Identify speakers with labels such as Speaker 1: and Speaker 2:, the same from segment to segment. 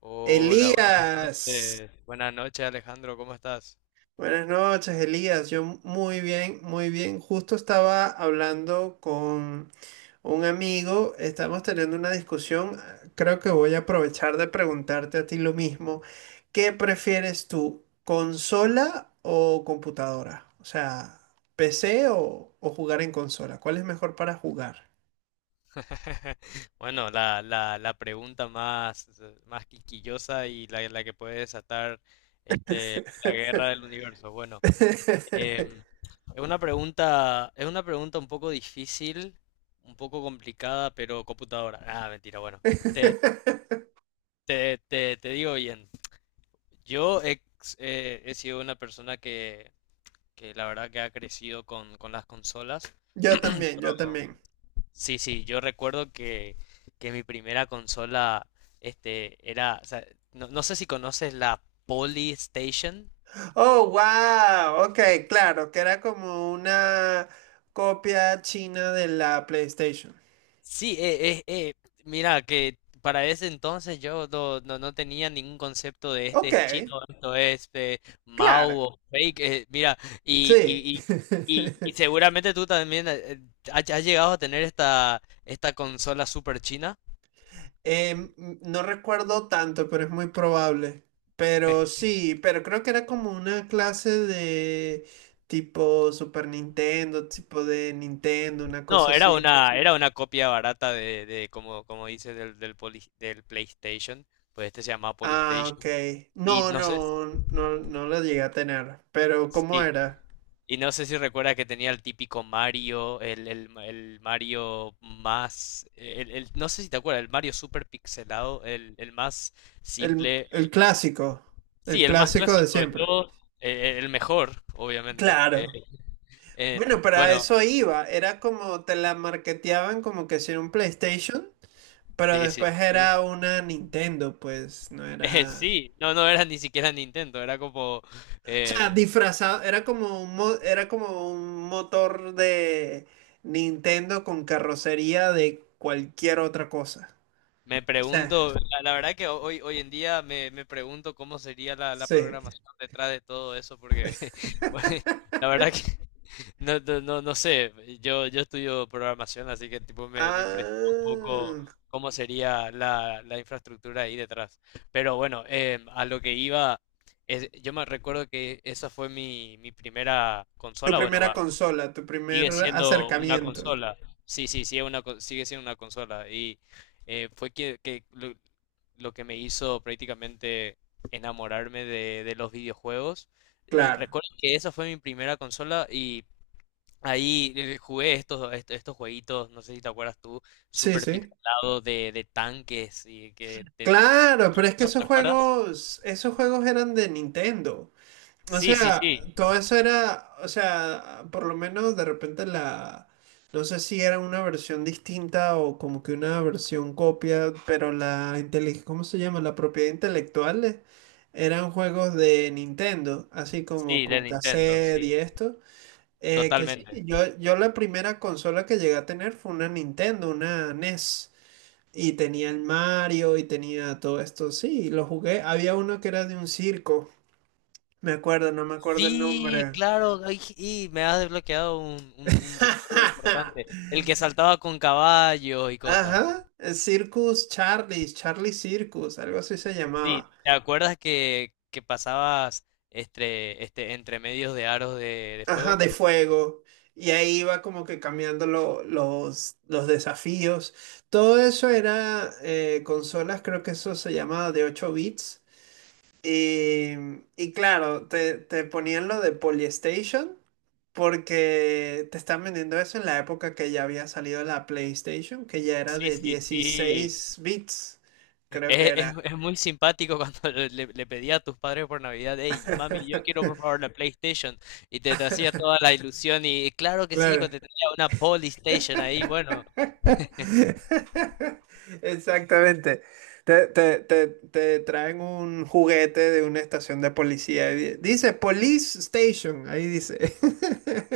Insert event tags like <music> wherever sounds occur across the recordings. Speaker 1: Hola, buenas
Speaker 2: Elías,
Speaker 1: noches. Buenas noches, Alejandro, ¿cómo estás?
Speaker 2: buenas noches, Elías. Yo muy bien, muy bien. Justo estaba hablando con un amigo, estamos teniendo una discusión. Creo que voy a aprovechar de preguntarte a ti lo mismo. ¿Qué prefieres tú, consola o computadora? O sea, PC o jugar en consola. ¿Cuál es mejor para jugar?
Speaker 1: <laughs> Bueno, la pregunta más quisquillosa y la que puede desatar este, la guerra del universo. Bueno, em,
Speaker 2: <laughs>
Speaker 1: es una pregunta un poco difícil, un poco complicada, pero computadora. Ah, mentira, bueno. Te, te digo bien. Yo he sido una persona que la verdad que ha crecido con las consolas.
Speaker 2: Yo
Speaker 1: <clears throat>
Speaker 2: también, yo
Speaker 1: Yo
Speaker 2: también.
Speaker 1: Sí, sí, yo recuerdo que mi primera consola o sea, no sé si conoces la Polystation.
Speaker 2: Oh, wow. Ok, claro, que era como una copia china de la PlayStation.
Speaker 1: Sí, mira que para ese entonces yo no tenía ningún concepto de este
Speaker 2: Ok,
Speaker 1: es chino, esto es Mao
Speaker 2: claro.
Speaker 1: o fake, mira, y,
Speaker 2: Sí.
Speaker 1: y, y
Speaker 2: <laughs>
Speaker 1: seguramente tú también has llegado a tener esta consola super china.
Speaker 2: Em, no recuerdo tanto, pero es muy probable.
Speaker 1: <laughs>
Speaker 2: Pero sí, pero creo que era como una clase de tipo Super Nintendo, tipo de Nintendo, una
Speaker 1: No,
Speaker 2: cosa
Speaker 1: era
Speaker 2: así.
Speaker 1: una, era una copia barata de como dices, del PlayStation. Pues este se llamaba
Speaker 2: Ah, ok.
Speaker 1: PlayStation. Y
Speaker 2: No,
Speaker 1: no sé,
Speaker 2: no, no, no la llegué a tener. Pero ¿cómo
Speaker 1: sí,
Speaker 2: era?
Speaker 1: y no sé si recuerda que tenía el típico Mario, el Mario más, no sé si te acuerdas, el Mario super pixelado, el más
Speaker 2: El,
Speaker 1: simple,
Speaker 2: el clásico, el
Speaker 1: sí, el más
Speaker 2: clásico de
Speaker 1: clásico de
Speaker 2: siempre.
Speaker 1: todos, el mejor, obviamente. eh,
Speaker 2: Claro.
Speaker 1: en-
Speaker 2: Bueno, para
Speaker 1: bueno,
Speaker 2: eso iba. Era como te la marketeaban como que si era un PlayStation, pero
Speaker 1: sí, sí,
Speaker 2: después
Speaker 1: sí.
Speaker 2: era
Speaker 1: <laughs>
Speaker 2: una Nintendo, pues no
Speaker 1: Eh,
Speaker 2: era.
Speaker 1: sí, no, no era ni siquiera Nintendo, era como.
Speaker 2: O sea,
Speaker 1: em,
Speaker 2: disfrazado, era como un, era como un motor de Nintendo con carrocería de cualquier otra cosa.
Speaker 1: Me
Speaker 2: O sea,
Speaker 1: pregunto, la verdad que hoy en día me pregunto cómo sería la
Speaker 2: sí.
Speaker 1: programación detrás de todo eso, porque <laughs> bueno, la verdad que <laughs> no sé, yo estudio programación, así que tipo me impresiona un poco
Speaker 2: Ah,
Speaker 1: cómo sería la infraestructura ahí detrás. Pero bueno, a lo que iba, yo me recuerdo que esa fue mi primera
Speaker 2: tu
Speaker 1: consola, bueno,
Speaker 2: primera
Speaker 1: va.
Speaker 2: consola, tu primer
Speaker 1: Sigue siendo una
Speaker 2: acercamiento.
Speaker 1: consola. Sí, sí, sí, sigue siendo una consola. Y fue que lo que me hizo prácticamente enamorarme de los videojuegos. Eh,
Speaker 2: Claro.
Speaker 1: recuerdo que esa fue mi primera consola y ahí jugué estos, jueguitos, no sé si te acuerdas tú,
Speaker 2: Sí,
Speaker 1: super
Speaker 2: sí.
Speaker 1: pixelado de tanques y que te,
Speaker 2: Claro, pero es que
Speaker 1: ¿no? ¿Te acuerdas?
Speaker 2: esos juegos eran de Nintendo. O
Speaker 1: Sí, sí,
Speaker 2: sea,
Speaker 1: sí,
Speaker 2: todo eso era, o sea, por lo menos de repente la, no sé si era una versión distinta o como que una versión copia, pero la ¿cómo se llama? La propiedad intelectual eran juegos de Nintendo, así como
Speaker 1: sí, del
Speaker 2: con
Speaker 1: Nintendo,
Speaker 2: cassette
Speaker 1: sí,
Speaker 2: y esto. Que sí,
Speaker 1: totalmente.
Speaker 2: yo la primera consola que llegué a tener fue una Nintendo, una NES. Y tenía el Mario y tenía todo esto. Sí, lo jugué. Había uno que era de un circo. Me acuerdo, no me acuerdo el
Speaker 1: Sí,
Speaker 2: nombre.
Speaker 1: claro, ay, y me has desbloqueado un recuerdo importante,
Speaker 2: <laughs>
Speaker 1: el que saltaba con caballos y cosas así.
Speaker 2: Ajá, el Circus Charlie, Charlie Circus, algo así se
Speaker 1: Sí,
Speaker 2: llamaba.
Speaker 1: ¿te acuerdas que pasabas entre medios de aros de
Speaker 2: Ajá,
Speaker 1: fuego?
Speaker 2: de fuego. Y ahí iba como que cambiando los desafíos. Todo eso era consolas, creo que eso se llamaba de 8 bits. Y, y claro, te ponían lo de Polystation. Porque te están vendiendo eso en la época que ya había salido la PlayStation, que ya era
Speaker 1: Sí,
Speaker 2: de
Speaker 1: sí, sí.
Speaker 2: dieciséis bits, creo que
Speaker 1: Es, es-
Speaker 2: era.
Speaker 1: es muy simpático cuando <laughs> le pedía a tus padres por Navidad, hey, mami, yo quiero
Speaker 2: <laughs>
Speaker 1: por favor la PlayStation. Y te hacía toda la ilusión y claro que sí, hijo,
Speaker 2: Claro.
Speaker 1: te tenía una Polystation ahí, bueno.
Speaker 2: <laughs> Exactamente. Te traen un juguete de una estación de policía. Y dice Police Station, ahí dice. <laughs>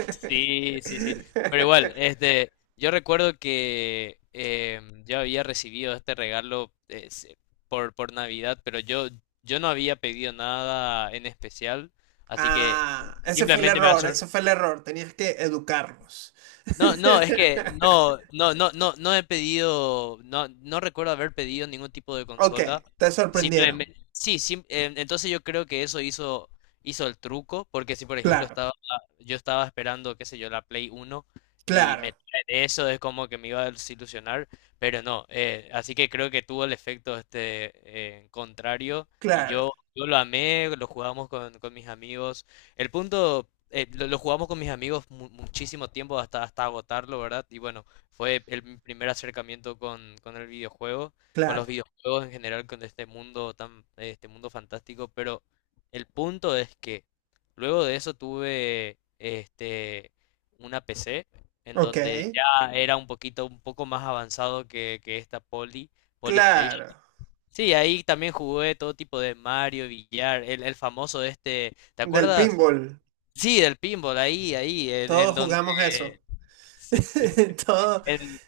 Speaker 1: Sí, sí, sí. Pero igual, yo recuerdo que yo había recibido este regalo por Navidad, pero yo no había pedido nada en especial, así que
Speaker 2: Ah, ese fue el
Speaker 1: simplemente
Speaker 2: error, ese fue el error. Tenías que educarlos.
Speaker 1: no, no, es que
Speaker 2: <laughs>
Speaker 1: no he pedido, no, no recuerdo haber pedido ningún tipo de
Speaker 2: Ok,
Speaker 1: consola.
Speaker 2: te sorprendieron.
Speaker 1: Simplemente, sí, entonces yo creo que eso hizo el truco, porque si por ejemplo
Speaker 2: Claro,
Speaker 1: yo estaba esperando, qué sé yo, la Play Uno y me
Speaker 2: claro,
Speaker 1: traen eso es como que me iba a desilusionar, pero no, así que creo que tuvo el efecto este contrario y
Speaker 2: claro,
Speaker 1: yo lo amé, lo jugamos con mis amigos. El punto, lo jugamos con mis amigos muchísimo tiempo hasta agotarlo, ¿verdad? Y bueno, fue el mi primer acercamiento con el videojuego, con los
Speaker 2: claro.
Speaker 1: videojuegos en general, con este mundo fantástico. Pero el punto es que luego de eso tuve una PC en
Speaker 2: Ok,
Speaker 1: donde ya era un poco más avanzado que esta Polystation.
Speaker 2: claro.
Speaker 1: Sí, ahí también jugué todo tipo de Mario, billar, el famoso ¿te
Speaker 2: Del
Speaker 1: acuerdas?
Speaker 2: pinball.
Speaker 1: Sí, del pinball, ahí, en
Speaker 2: Todos
Speaker 1: donde
Speaker 2: jugamos eso.
Speaker 1: sí,
Speaker 2: <laughs> Todo,
Speaker 1: en-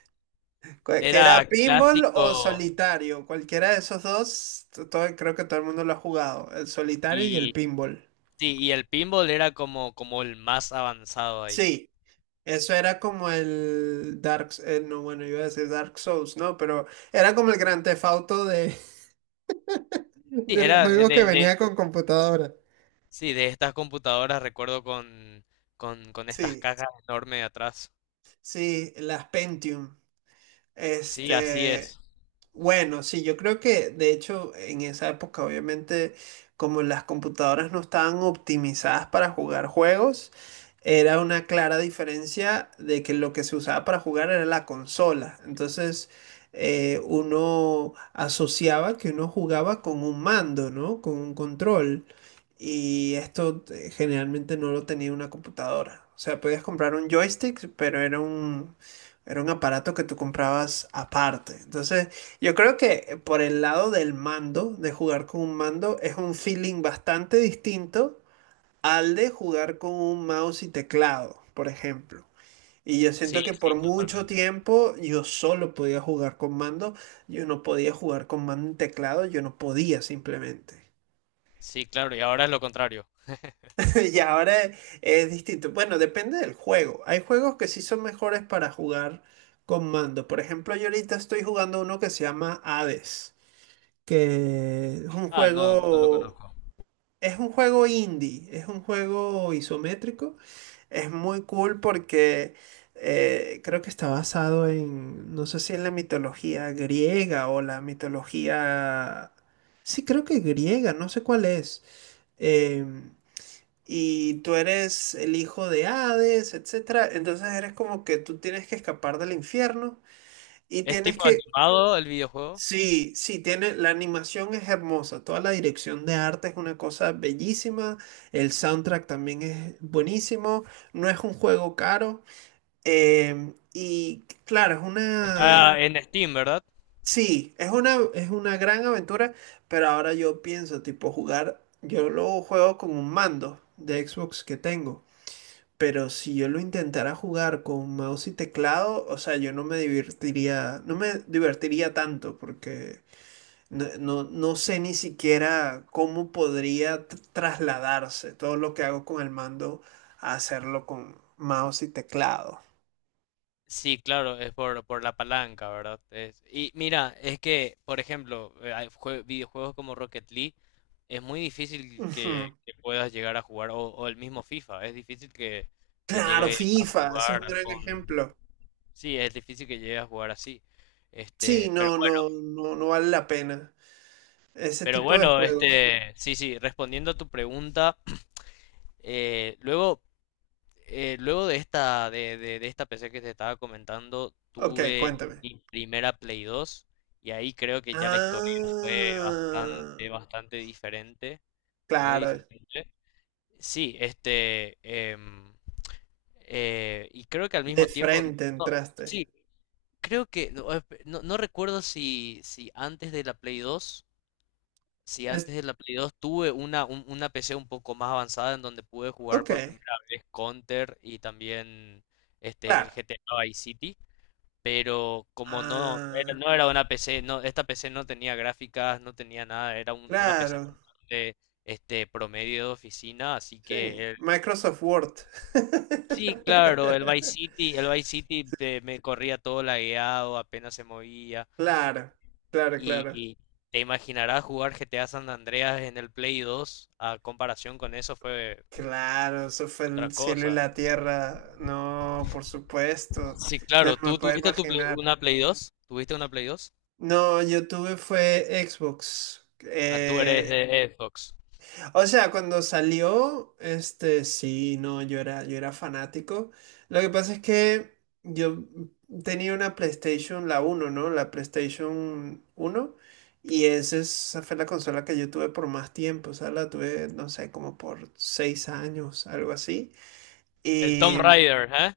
Speaker 2: que era
Speaker 1: era
Speaker 2: pinball o
Speaker 1: clásico
Speaker 2: solitario. Cualquiera de esos dos, todo, creo que todo el mundo lo ha jugado. El solitario y el
Speaker 1: y
Speaker 2: pinball.
Speaker 1: sí, y el pinball era como el más avanzado ahí.
Speaker 2: Sí, eso era como el Dark... no, bueno, iba a decir Dark Souls, ¿no? Pero era como el gran Theft Auto de, <laughs>
Speaker 1: Sí,
Speaker 2: de los
Speaker 1: era
Speaker 2: juegos que venía con computadora.
Speaker 1: sí, de estas computadoras, recuerdo con estas
Speaker 2: Sí,
Speaker 1: cajas enormes atrás.
Speaker 2: sí, las Pentium.
Speaker 1: Sí, así
Speaker 2: Este,
Speaker 1: es.
Speaker 2: bueno, sí, yo creo que de hecho en esa época obviamente como las computadoras no estaban optimizadas para jugar juegos, era una clara diferencia de que lo que se usaba para jugar era la consola. Entonces uno asociaba que uno jugaba con un mando, ¿no? Con un control. Y esto generalmente no lo tenía una computadora. O sea, podías comprar un joystick, pero era era un aparato que tú comprabas aparte. Entonces... Yo creo que por el lado del mando, de jugar con un mando, es un feeling bastante distinto al de jugar con un mouse y teclado, por ejemplo. Y yo
Speaker 1: Sí,
Speaker 2: siento que
Speaker 1: sí,
Speaker 2: por mucho
Speaker 1: totalmente.
Speaker 2: tiempo yo solo podía jugar con mando, yo no podía jugar con mando y teclado, yo no podía simplemente.
Speaker 1: Sí, claro, y ahora es lo contrario. <laughs>
Speaker 2: <laughs> Y ahora es distinto. Bueno, depende del juego. Hay juegos que sí son mejores para jugar con mando. Por ejemplo, yo ahorita estoy jugando uno que se llama Hades. Que
Speaker 1: Ah, no, no lo conozco.
Speaker 2: es un juego indie, es un juego isométrico, es muy cool porque creo que está basado en, no sé si en la mitología griega o la mitología, sí creo que griega, no sé cuál es. Em, y tú eres el hijo de Hades, etcétera. Entonces eres como que tú tienes que escapar del infierno y
Speaker 1: ¿Es
Speaker 2: tienes
Speaker 1: tipo
Speaker 2: que...
Speaker 1: animado el videojuego?
Speaker 2: Sí, sí, tiene, la animación es hermosa, toda la dirección de arte es una cosa bellísima, el soundtrack también es buenísimo, no es un juego caro, y claro, es una,
Speaker 1: Está en Steam, ¿verdad?
Speaker 2: sí, es una gran aventura, pero ahora yo pienso, tipo, jugar, yo lo juego con un mando de Xbox que tengo, pero si yo lo intentara jugar con mouse y teclado, o sea, yo no me divertiría, no me divertiría tanto, porque... No, no, no sé ni siquiera cómo podría trasladarse todo lo que hago con el mando a hacerlo con mouse y teclado.
Speaker 1: Sí, claro, es por la palanca, ¿verdad? Y mira, es que, por ejemplo, hay videojuegos como Rocket League, es muy difícil que,
Speaker 2: Ujú.
Speaker 1: que puedas llegar a jugar, o el mismo FIFA, es difícil que
Speaker 2: Claro,
Speaker 1: llegue a
Speaker 2: FIFA, ese es un
Speaker 1: jugar
Speaker 2: gran
Speaker 1: con.
Speaker 2: ejemplo.
Speaker 1: Sí, es difícil que llegue a jugar así.
Speaker 2: Sí,
Speaker 1: Este, pero
Speaker 2: no, no,
Speaker 1: bueno,
Speaker 2: no, no vale la pena. Ese
Speaker 1: pero
Speaker 2: tipo de
Speaker 1: bueno,
Speaker 2: juegos.
Speaker 1: sí, sí, respondiendo a tu pregunta, <clears throat> eh, luego... luego de esta, de esta PC que te estaba comentando,
Speaker 2: Ok,
Speaker 1: tuve
Speaker 2: cuéntame.
Speaker 1: mi primera Play 2 y ahí creo que ya la historia fue
Speaker 2: Ah,
Speaker 1: bastante, bastante diferente, muy
Speaker 2: claro,
Speaker 1: diferente. Sí, y creo que al
Speaker 2: de
Speaker 1: mismo tiempo,
Speaker 2: frente
Speaker 1: no,
Speaker 2: entraste.
Speaker 1: sí, creo que, no, no recuerdo si antes de la Play 2 si
Speaker 2: Es-
Speaker 1: antes de la Play 2 tuve una PC un poco más avanzada en donde pude jugar
Speaker 2: ok,
Speaker 1: por primera vez Counter y también el
Speaker 2: claro.
Speaker 1: GTA Vice City, pero como no era,
Speaker 2: Ah,
Speaker 1: no era una PC, no, esta PC no tenía gráficas, no tenía nada, era una PC
Speaker 2: claro.
Speaker 1: de promedio de oficina, así
Speaker 2: Sí,
Speaker 1: que
Speaker 2: Microsoft Word.
Speaker 1: sí, claro, el
Speaker 2: <laughs>
Speaker 1: Vice City, el Vice City me corría todo lagueado, apenas se movía.
Speaker 2: Claro, claro, claro.
Speaker 1: Y te imaginarás jugar GTA San Andreas en el Play 2 a comparación con eso fue
Speaker 2: Claro, eso fue el
Speaker 1: otra
Speaker 2: cielo y
Speaker 1: cosa.
Speaker 2: la tierra. No, por supuesto.
Speaker 1: Sí, claro,
Speaker 2: No me
Speaker 1: tú
Speaker 2: puedo
Speaker 1: tuviste
Speaker 2: imaginar.
Speaker 1: una Play 2, tuviste una Play 2.
Speaker 2: No, yo tuve fue Xbox.
Speaker 1: Ah, tú eres de Xbox.
Speaker 2: O sea, cuando salió, este, sí, no, yo era fanático. Lo que pasa es que yo tenía una PlayStation, la uno, ¿no? La PlayStation uno. Y esa, esa fue la consola que yo tuve por más tiempo. O sea, la tuve, no sé, como por seis años, algo así.
Speaker 1: El Tomb
Speaker 2: Y,
Speaker 1: Raider, ¿eh?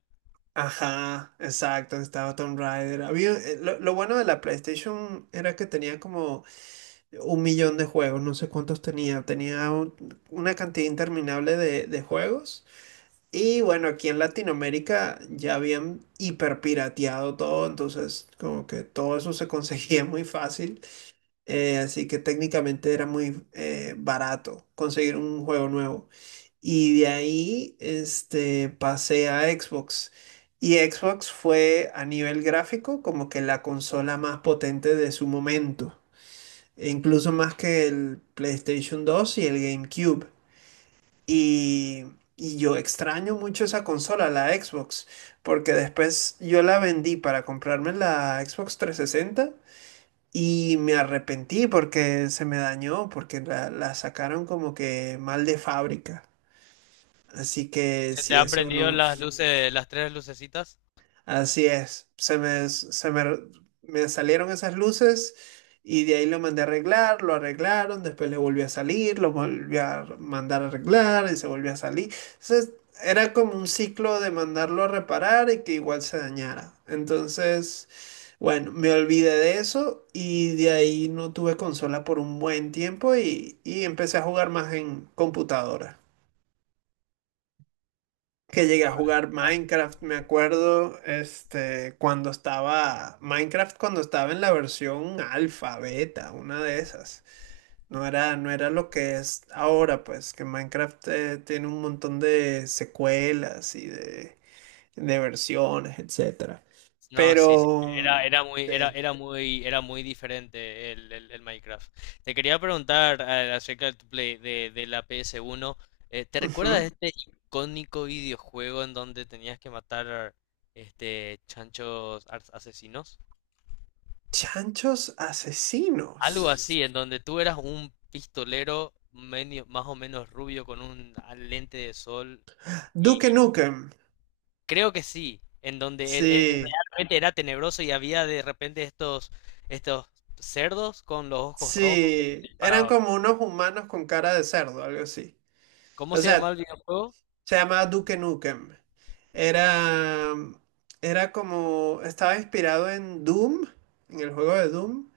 Speaker 2: ajá, exacto, estaba Tomb Raider. Había, lo bueno de la PlayStation era que tenía como un millón de juegos, no sé cuántos tenía, tenía una cantidad interminable de juegos. Y bueno, aquí en Latinoamérica ya habían hiperpirateado todo, entonces como que todo eso se conseguía <laughs> muy fácil, así que técnicamente era muy barato conseguir un juego nuevo. Y de ahí pasé a Xbox. Y Xbox fue a nivel gráfico como que la consola más potente de su momento e incluso más que el PlayStation 2 y el GameCube. Y, y yo extraño mucho esa consola, la Xbox, porque después yo la vendí para comprarme la Xbox 360 y me arrepentí porque se me dañó, porque la sacaron como que mal de fábrica. Así que
Speaker 1: ¿Se te
Speaker 2: si
Speaker 1: han
Speaker 2: eso
Speaker 1: prendido
Speaker 2: no...
Speaker 1: las luces, las tres lucecitas?
Speaker 2: Así es, me salieron esas luces y de ahí lo mandé a arreglar, lo arreglaron, después le volvió a salir, lo volví a mandar a arreglar y se volvió a salir. Entonces era como un ciclo de mandarlo a reparar y que igual se dañara. Entonces, bueno, me olvidé de eso y de ahí no tuve consola por un buen tiempo y empecé a jugar más en computadora que llegué a
Speaker 1: Vale,
Speaker 2: jugar
Speaker 1: vaya.
Speaker 2: Minecraft, me acuerdo, cuando estaba, Minecraft cuando estaba en la versión alfa, beta, una de esas. No era, no era lo que es ahora, pues, que Minecraft tiene un montón de secuelas y de versiones, etcétera.
Speaker 1: No, sí, sí.
Speaker 2: Pero, sí.
Speaker 1: Era muy diferente el Minecraft. Te quería preguntar acerca de tu play de la PS1. ¿Te recuerdas de
Speaker 2: Ujú.
Speaker 1: este icónico videojuego en donde tenías que matar chanchos asesinos?
Speaker 2: Chanchos asesinos.
Speaker 1: Algo así, en donde tú eras un pistolero más o menos rubio con un lente de sol.
Speaker 2: Duke Nukem.
Speaker 1: Creo que sí, en donde
Speaker 2: Sí,
Speaker 1: realmente era tenebroso y había de repente estos cerdos con los ojos rojos que te
Speaker 2: sí. Eran
Speaker 1: disparaban.
Speaker 2: como unos humanos con cara de cerdo, algo así.
Speaker 1: ¿Cómo
Speaker 2: O
Speaker 1: se llamaba
Speaker 2: sea,
Speaker 1: el videojuego?
Speaker 2: se llamaba Duke Nukem. Era, era como, estaba inspirado en Doom, en el juego de Doom,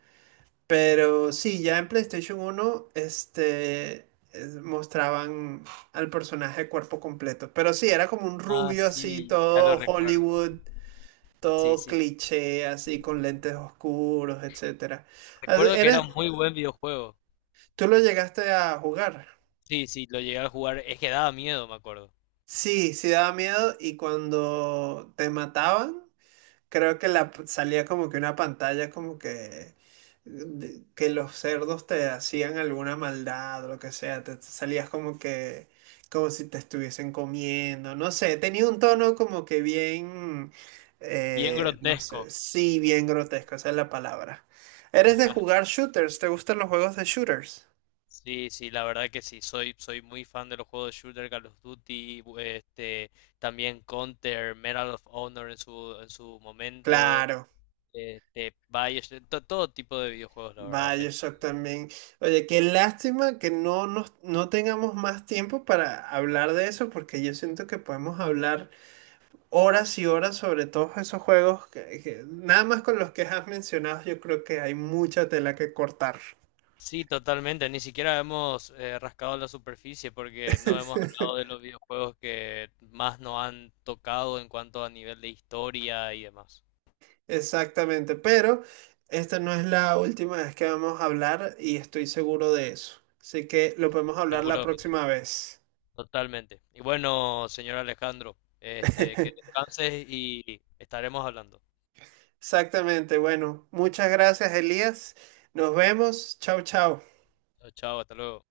Speaker 2: pero sí, ya en PlayStation uno, mostraban al personaje cuerpo completo. Pero sí, era como un
Speaker 1: Ah,
Speaker 2: rubio así,
Speaker 1: sí, ya lo
Speaker 2: todo
Speaker 1: recuerdo.
Speaker 2: Hollywood,
Speaker 1: Sí,
Speaker 2: todo
Speaker 1: sí, sí.
Speaker 2: cliché, así con lentes oscuros, etcétera. Ah,
Speaker 1: Recuerdo que era
Speaker 2: ¿eres,
Speaker 1: un muy buen videojuego.
Speaker 2: tú lo llegaste a jugar?
Speaker 1: Sí, sí, lo llegué a jugar. Es que daba miedo, me acuerdo.
Speaker 2: Sí, sí daba miedo. Y cuando te mataban, creo que la salía como que una pantalla como que que los cerdos te hacían alguna maldad o lo que sea, te te salías como que como si te estuviesen comiendo, no sé, tenía un tono como que bien
Speaker 1: Bien
Speaker 2: no
Speaker 1: grotesco.
Speaker 2: sé, sí, bien grotesco, esa es la palabra. ¿Eres de
Speaker 1: <laughs>
Speaker 2: jugar shooters? ¿Te gustan los juegos de shooters?
Speaker 1: Sí, sí, la verdad que sí. Soy muy fan de los juegos de shooter, Call of Duty, también Counter, Medal of Honor en su momento.
Speaker 2: Claro.
Speaker 1: Bioshock, todo tipo de videojuegos, la verdad.
Speaker 2: Vaya, yo también. Oye, qué lástima que no, nos, no tengamos más tiempo para hablar de eso, porque yo siento que podemos hablar horas y horas sobre todos esos juegos que, nada más con los que has mencionado, yo creo que hay mucha tela que cortar.
Speaker 1: Sí, totalmente. Ni siquiera hemos rascado la superficie porque no hemos hablado de
Speaker 2: <laughs>
Speaker 1: los videojuegos que más nos han tocado en cuanto a nivel de historia y demás.
Speaker 2: Exactamente, pero esta no es la última vez que vamos a hablar y estoy seguro de eso. Así que lo podemos hablar la
Speaker 1: Seguro,
Speaker 2: próxima vez.
Speaker 1: totalmente. Y bueno, señor Alejandro, que
Speaker 2: <laughs>
Speaker 1: descanses y estaremos hablando.
Speaker 2: Exactamente. Bueno, muchas gracias, Elías. Nos vemos. Chao, chao.
Speaker 1: Chao, chao, hasta luego.